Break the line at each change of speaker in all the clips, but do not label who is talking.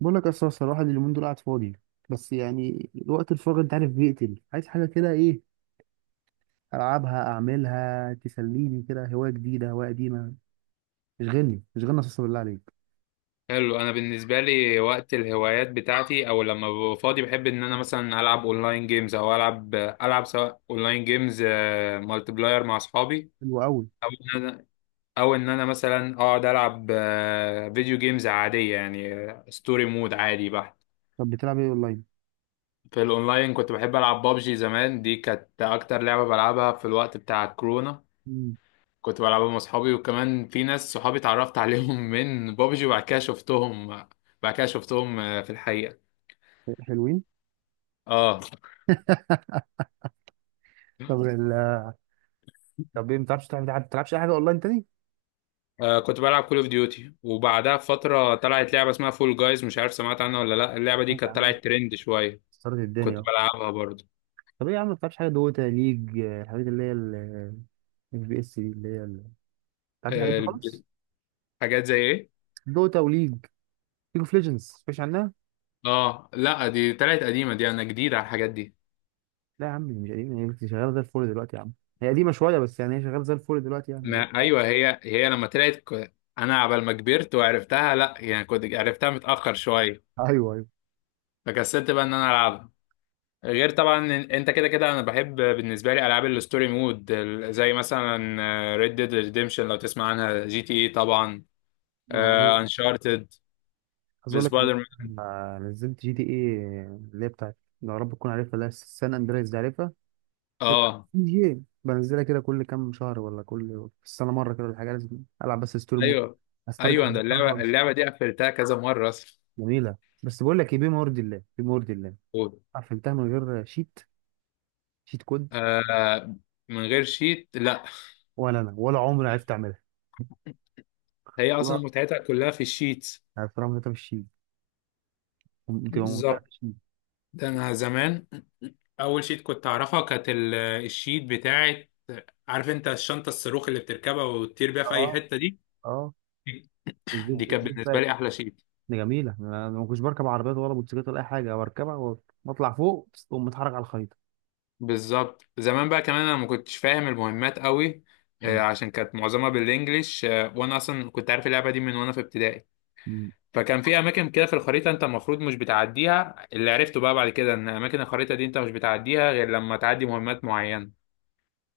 بقول لك أصل الواحد اليومين دول قاعد فاضي، بس يعني الوقت الفاضي انت عارف بيقتل. عايز حاجه كده ايه؟ العبها اعملها تسليني كده، هوايه جديده هوايه قديمه، اشغلني اساسا بالله عليك.
حلو. انا بالنسبه لي وقت الهوايات بتاعتي او لما ببقى فاضي بحب ان انا مثلا العب اونلاين جيمز، او العب سواء اونلاين جيمز مالتي بلاير مع اصحابي.
حلو قوي.
او ان انا او ان انا مثلا اقعد العب فيديو جيمز عاديه، يعني ستوري مود عادي بحت.
طب بتلعب ايه اونلاين؟
في الاونلاين كنت بحب العب بابجي زمان، دي كانت اكتر لعبه بلعبها في الوقت بتاع الكورونا.
امم
كنت بلعبها مع اصحابي، وكمان في ناس صحابي اتعرفت عليهم من بابجي. وبعد كده شفتهم بعد كده شفتهم في الحقيقه.
حلوين.
اه.
طب ال... طب ايه، ما بتعرفش تلعب؟ ما بتلعبش اي حاجه اونلاين تاني؟
كنت بلعب كول اوف ديوتي، وبعدها بفترة طلعت لعبة اسمها فول جايز، مش عارف سمعت عنها ولا لا. اللعبة دي
سمعت
كانت
عنها،
طلعت ترند شوية.
خسرت
كنت
الدنيا اهو.
بلعبها برضه.
طب ايه يا عم، ما بتلعبش حاجه؟ دوتا، ليج، الحاجات اللي هي ال اف بي اس، دي اللي هي ما بتلعبش الحاجات
آه
دي
الب-
خالص؟
حاجات زي ايه؟
دوتا، وليج اوف ليجندز، مش عنها؟
اه لا، دي طلعت قديمة، دي انا جديد على الحاجات دي.
لا يا عم مش قديمة، هي كنت شغالة زي الفل دلوقتي يا عم. هي قديمة شوية بس يعني هي شغالة زي الفل دلوقتي يعني
ما ايوه هي لما طلعت انا عبال ما كبرت وعرفتها، لا يعني كنت عرفتها متأخر شوية.
ايوه ايوه.
فكسلت بقى ان انا العبها. غير طبعا انت كده كده انا بحب بالنسبه لي العاب الستوري مود زي مثلا ريد ديد ريديمشن لو تسمع عنها، جي تي اي طبعا،
ما هو-
انشارتد،
عايز اقول لك
بسبايدر مان.
انا نزلت جي تي اي، اللي هي بتاعت، يا رب تكون عارفها، اللي هي سان اندريس دي، عارفها؟
اه.
جي اي بنزلها كده كل كام شهر، ولا كل، في السنة مرة كده، ولا حاجة. لازم العب بس ستوري مود،
ايوه،
استرجع
ايوه، انا
الذكريات
اللعبه
وامشي.
اللعبه دي قفلتها كذا مره اصلا.
جميلة. بس بقول لك ايه، بما يرضي الله بما يرضي الله،
و-
قفلتها من غير شيت، شيت كود.
آه. من غير شيت، لا.
ولا انا ولا عمري عرفت اعملها،
هي اصلا
والله
متعتها كلها في الشيت.
عرفت اعمل في الشيت، بتبقى ممتعة.
بالظبط. ده انا زمان اول شيت كنت اعرفها كانت الشيت بتاعت، عارف انت الشنطه الصاروخ اللي بتركبها وتطير بيها في
اه
اي حته دي.
اه،
دي
الجيت،
كانت
الجيت
بالنسبه
باك.
لي احلى شيء.
دي جميله، انا ما كنتش بركب عربيات ولا موتوسيكلات ولا اي حاجه، او اركبها واطلع فوق واقوم متحرك على الخريطه.
بالظبط. زمان بقى كمان انا ما كنتش فاهم المهمات قوي،
مم.
عشان كانت معظمها بالانجليش، وانا اصلا كنت عارف اللعبه دي من وانا في ابتدائي.
مم.
فكان في اماكن كده في الخريطه انت المفروض مش بتعديها. اللي عرفته بقى بعد كده ان اماكن الخريطه دي انت مش بتعديها غير لما تعدي مهمات معينه.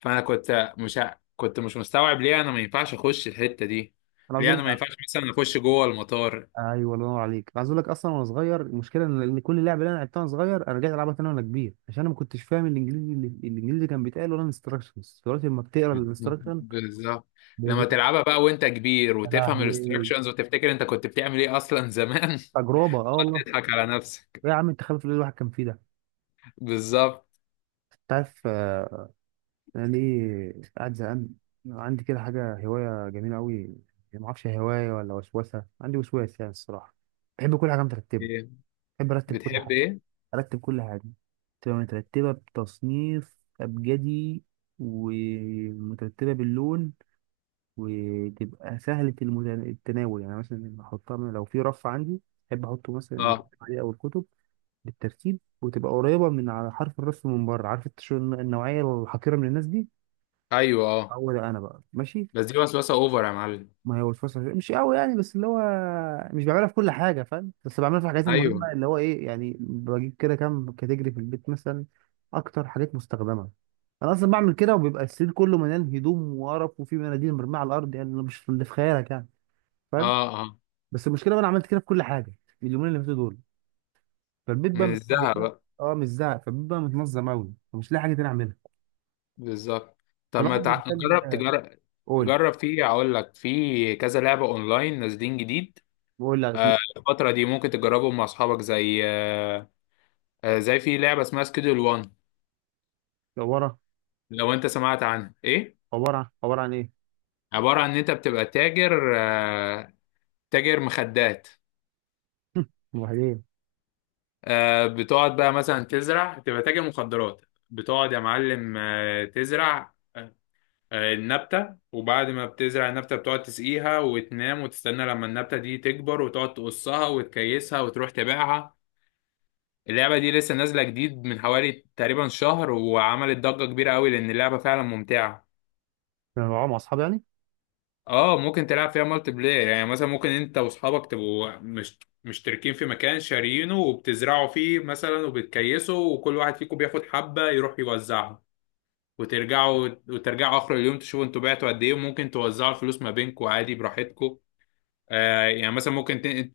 فانا كنت مش مستوعب ليه انا ما ينفعش اخش الحته دي،
انا عاوز
ليه
اقول
انا
لك
ما ينفعش مثلا اخش جوه المطار.
ايوه الله ينور عليك. انا عاوز اقول لك، اصلا وانا صغير المشكله ان كل لعبه اللي انا لعبتها وانا صغير، انا رجعت العبها تاني وانا كبير، عشان انا ما كنتش فاهم الانجليزي اللي اللي كان بيتقال، ولا الانستراكشنز. دلوقتي لما بتقرا الانستراكشن
بالظبط.
بقيت
لما
يا
تلعبها بقى وانت كبير وتفهم
لهوي،
الاستراكشنز وتفتكر انت كنت بتعمل ايه اصلا زمان.
تجربه اه والله.
تضحك على نفسك.
إيه يا عم التخلف اللي الواحد كان فيه ده!
بالظبط.
انت عارف انا ليه قاعد زهقان؟ عندي كده حاجه، هوايه جميله قوي، يعني ما اعرفش هي هوايه ولا وسوسه، عندي وسواس يعني الصراحه. بحب كل حاجه مترتبه،
ايه؟
بحب ارتب كل
بتحب
حاجه،
ايه؟
ارتب كل حاجه، تبقى مترتبه بتصنيف ابجدي ومترتبه باللون، وتبقى سهله التناول، يعني مثلا احطها لو في رف عندي بحب احطه مثلا
اه.
الألعاب او الكتب بالترتيب، وتبقى قريبه من على حرف الرف من بره. عارف النوعيه الحقيره من الناس دي؟
ايوه. اه.
هو ده، انا بقى ماشي.
بس دي وسوسه اوفر يا معلم.
ما هو الفصل مش قوي يعني، بس اللي هو مش بعملها في كل حاجه، فاهم؟ بس بعملها في الحاجات
ايوه.
المهمه، اللي هو ايه يعني، بجيب كده كام كاتيجري في البيت مثلا، اكتر حاجات مستخدمه. انا اصلا بعمل كده، وبيبقى السرير كله مليان هدوم وقرف، وفي مناديل مرميه على الارض، يعني مش اللي في خيالك يعني، فاهم.
اه، اه.
بس المشكله بقى انا عملت كده في كل حاجه اليومين اللي فاتوا دول، فالبيت بقى
من الذهب بقى.
اه مش زهق، فالبيت بقى متنظم قوي ومش لاقي حاجه تاني اعملها.
بالظبط. طب ما
فالواحد
تع...
محتاج
جرب
آه،
تجرب
قول.
جرب في اقول لك في كذا لعبه اونلاين نازلين جديد.
قول، لا اسمه؟
الفتره دي ممكن تجربهم مع اصحابك، زي آه آه، زي في لعبه اسمها سكيدول 1
عباره
لو انت سمعت عنها. ايه؟
عباره عن ايه؟
عباره عن ان انت بتبقى تاجر مخدات.
وبعدين؟
بتقعد بقى مثلا تزرع، تبقى تاجر مخدرات. بتقعد يا معلم، تزرع النبتة، وبعد ما بتزرع النبتة بتقعد تسقيها وتنام وتستنى لما النبتة دي تكبر، وتقعد تقصها وتكيسها وتروح تبيعها. اللعبة دي لسه نازلة جديد من حوالي تقريبا شهر، وعملت ضجة كبيرة قوي لأن اللعبة فعلا ممتعة.
انا بلعبها مع اصحابي يعني.
اه، ممكن تلعب فيها مالتي بلاير، يعني مثلا ممكن انت واصحابك تبقوا مش مشتركين في مكان شارينه وبتزرعوا فيه مثلا وبتكيسوا، وكل واحد فيكم بياخد حبة يروح يوزعها. وترجعوا اخر اليوم تشوفوا انتوا بعتوا قد ايه، وممكن توزعوا الفلوس ما بينكم عادي براحتكم. يعني مثلا.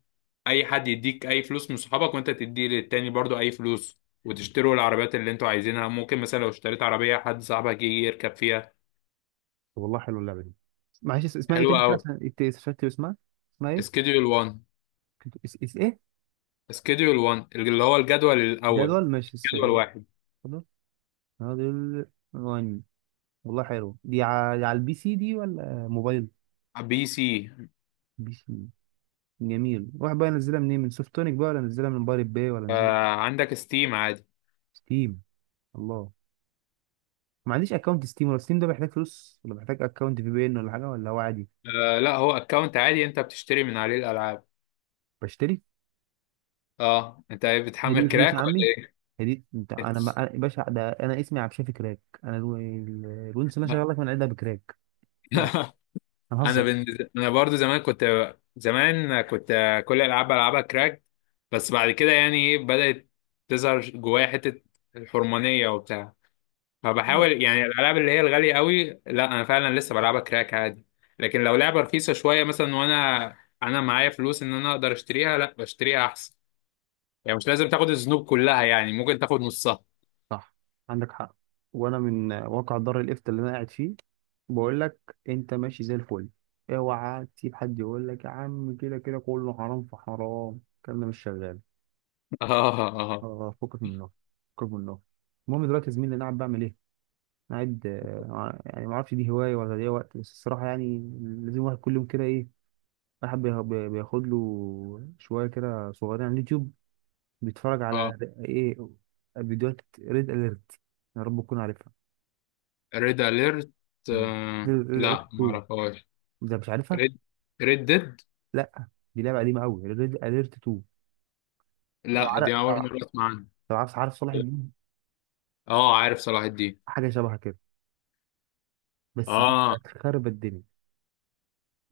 اي حد يديك اي فلوس من صحابك، وانت تدي للتاني برضو اي فلوس، وتشتروا العربيات اللي انتوا عايزينها. ممكن مثلا لو اشتريت عربية حد صاحبك يجي يركب فيها.
طب والله حلوه اللعبه دي، معلش اسمها ايه تاني
حلوة
كده،
قوي.
عشان استفدت اسمها. اسمها ايه؟
سكيدول 1.
كنت اس اس ايه؟
سكيدول 1 اللي هو الجدول الاول.
جدول ماشي
جدول واحد.
جدول، جدول وان. والله حلو. دي على، على البي سي دي ولا موبايل؟
بي سي.
بي سي. جميل، واحد بقى ينزلها منين، من سوفتونيك بقى ولا ينزلها من بايرت باي، ولا ينزلها؟
عندك ستيم عادي.
ستيم، الله. ما عنديش اكونت ستيم، ولا ستيم ده بيحتاج فلوس، ولا بيحتاج اكونت في بي ان ولا حاجه، ولا هو عادي؟
لا، هو اكونت عادي، انت بتشتري من عليه الالعاب.
بشتري.
اه، انت
هي دي
بتحمل
فلوس يا
كراك ولا
عمي،
ايه؟
هي دي، انت انا ما... أنا- يا باشا ده انا اسمي عبد الشافي كراك، انا الونس اللي انا شغال لك من عندها بكراك. ايه يا عم انا
انا
هزر.
بن... انا برضو زمان كنت كل العاب بلعبها كراك. بس بعد كده يعني ايه، بدأت تظهر جوايا حتة الحرمانية وبتاع.
اه
فبحاول يعني، الالعاب اللي هي الغاليه قوي لا، انا فعلا لسه بلعبها كراك عادي. لكن لو لعبه رخيصه شويه مثلا، وانا معايا فلوس ان انا اقدر اشتريها، لا بشتريها احسن. يعني مش لازم تاخد الذنوب كلها، يعني ممكن تاخد نصها.
صح، عندك حق. وانا من واقع دار الافتاء اللي انا قاعد فيه، بقول لك انت ماشي زي الفل، اوعى تسيب حد يقول لك يا عم كده كده كله حرام في حرام، الكلام ده مش شغال.
اه،
اه
اه،
فكك منه، فكك منه. المهم دلوقتي يا زميلي، انا قاعد بعمل ايه؟ أنا قاعد يعني ما اعرفش دي هوايه ولا دي وقت، بس الصراحه يعني لازم واحد كل يوم كده ايه، بياخد له شوية كده صغيرين على اليوتيوب، بيتفرج
اه.
على ايه، فيديوهات ريد اليرت، يا رب تكون عارفها.
ريد اليرت.
مم. ريد اليرت
لا، ما
2،
اعرفهاش.
ده مش عارفها؟
ريد ريد ديد.
لا دي لعبة قديمة قوي، ريد اليرت 2. طب
لا،
عارف
دي اول
طب
مره اسمع عنها.
طب عارف، عارف صلاح الدين؟
اه، عارف صلاح الدين.
حاجة شبه كده، بس دي
اه.
كانت خربت الدنيا.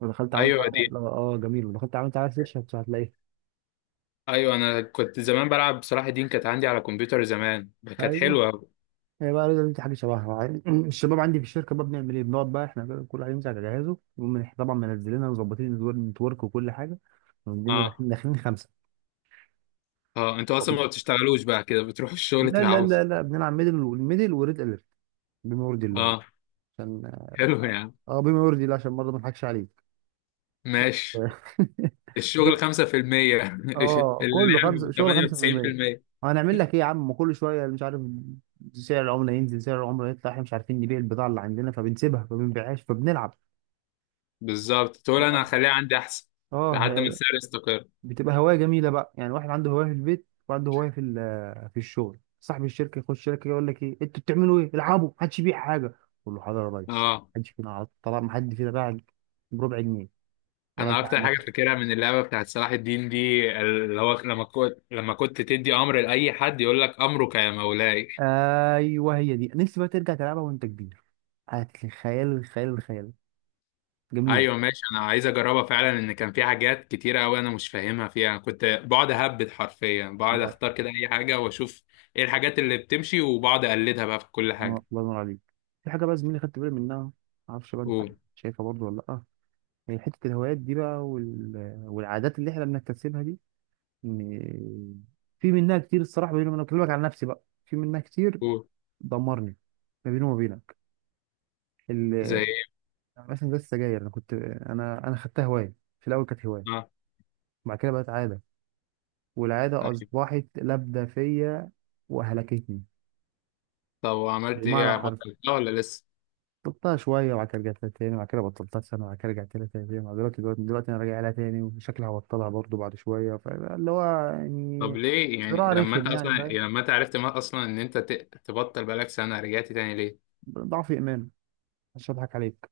لو دخلت عملت
ايوه
على
دي.
اه جميل، لو دخلت عملت على سيرش هتلاقيها.
ايوه، انا كنت زمان بلعب صلاح الدين، كانت عندي على كمبيوتر زمان. كانت
ايوه،
حلوه.
هي بقى رضا دي حاجه شبهها، الشباب عندي في الشركه بقى بنعمل ايه، بنقعد بقى احنا كده كل واحد يمسك على جهازه، طبعا منزلينها ومظبطين النتورك وكل حاجه، ونقوم
اه.
داخلين خمسه.
اه، انتوا اصلا ما بتشتغلوش بقى كده، بتروحوا الشغل
لا لا
تلعبوا؟
لا لا بنلعب ميدل، والميدل وريد اليرت، بما يرضي الله يعني،
اه.
عشان
حلو يا عم.
اه بما يرضي الله، عشان برضه ما نضحكش عليك.
ماشي. الشغل 5%.
اه كله خمسه،
اللعب
شغل 5%.
98%.
هنعمل لك ايه يا عم، كل شويه مش عارف سعر العمله ينزل سعر العمله يطلع، احنا مش عارفين نبيع البضاعه اللي عندنا فبنسيبها، فما بنبيعهاش فبنلعب.
بالظبط، تقول انا
اه
هخليها عندي احسن
اه،
لحد ما السعر يستقر.
بتبقى هوايه جميله بقى، يعني واحد عنده هوايه في البيت، وعنده هوايه في في الشغل. صاحب الشركه يخش الشركه يقول لك ايه انتوا بتعملوا ايه، العبوا، محدش يبيع حاجه. اقول له حاضر يا ريس،
اه.
محدش فينا عرض طبعا، محد فينا باع بربع جنيه. ولا
انا
انت عن
اكتر حاجه
نفسك؟
فاكرها من اللعبه بتاعت صلاح الدين دي اللي هو لما كنت تدي امر لاي حد يقول لك امرك يا مولاي.
ايوه، هي دي نفسي بقى ترجع تلعبها وانت كبير، هتخيل الخيال، الخيال جميله.
ايوه ماشي، انا عايز اجربها فعلا. ان كان في حاجات كتيره قوي انا مش فاهمها فيها، أنا كنت بقعد اهبد حرفيا، بقعد
لا
اختار كده اي حاجه واشوف ايه الحاجات اللي بتمشي، وبقعد اقلدها بقى في كل
اه
حاجه.
الله ينور عليك. في حاجه بقى زميلي خدت بالي منها، معرفش بقى انت
قول.
شايفها برضو ولا لا، هي حته الهوايات دي بقى والعادات اللي احنا بنكتسبها دي، م- في منها كتير الصراحه، بيني وبينك بكلمك عن نفسي بقى، في منها كتير
قول.
دمرني، ما بيني وما بينك
زي
ال-
ايه؟
مثلا زي السجاير. انا كنت انا خدتها هوايه، في الاول كانت هوايه
اه.
بعد كده بقت عاده، والعاده
طيب.
اصبحت لابده فيا، وهلكتني
طب وعملت
بالمعنى
ايه،
الحرفي.
بطلتها ولا لسه؟
بطلتها شويه وبعد كده رجعت لها تاني، وبعد كده بطلتها سنه وبعد كده رجعت لها تاني، وبعد دلوقتي انا راجع لها تاني، وشكلي هبطلها برضو بعد شويه، فاللي هو
طب
يعني
ليه يعني،
صراع
لما انت
رخم
اصلا
يعني فاهم،
يعني لما انت عرفت ما اصلا ان انت تبطل بقالك سنه رجعت تاني ليه؟
ضعف ايمان مش هضحك عليك.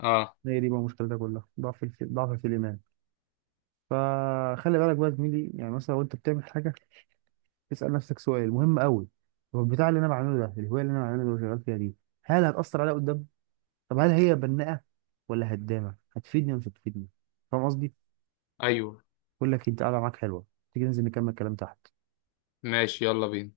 اه،
هي دي بقى المشكله، ده كلها ضعف في ضعف في الايمان. فخلي بالك بقى يا زميلي، يعني مثلا وانت بتعمل حاجه اسال نفسك سؤال مهم قوي، هو البتاع اللي انا بعمله ده، الهوايه اللي انا بعمله اللي شغال فيها دي، هل هتاثر عليا قدام؟ طب هل هي بناءه ولا هدامه؟ هتفيدني ولا مش هتفيدني؟ فاهم قصدي؟
ايوه
بقول لك انت قاعده معاك حلوه، تيجي ننزل نكمل كلام تحت.
ماشي يلا بينا.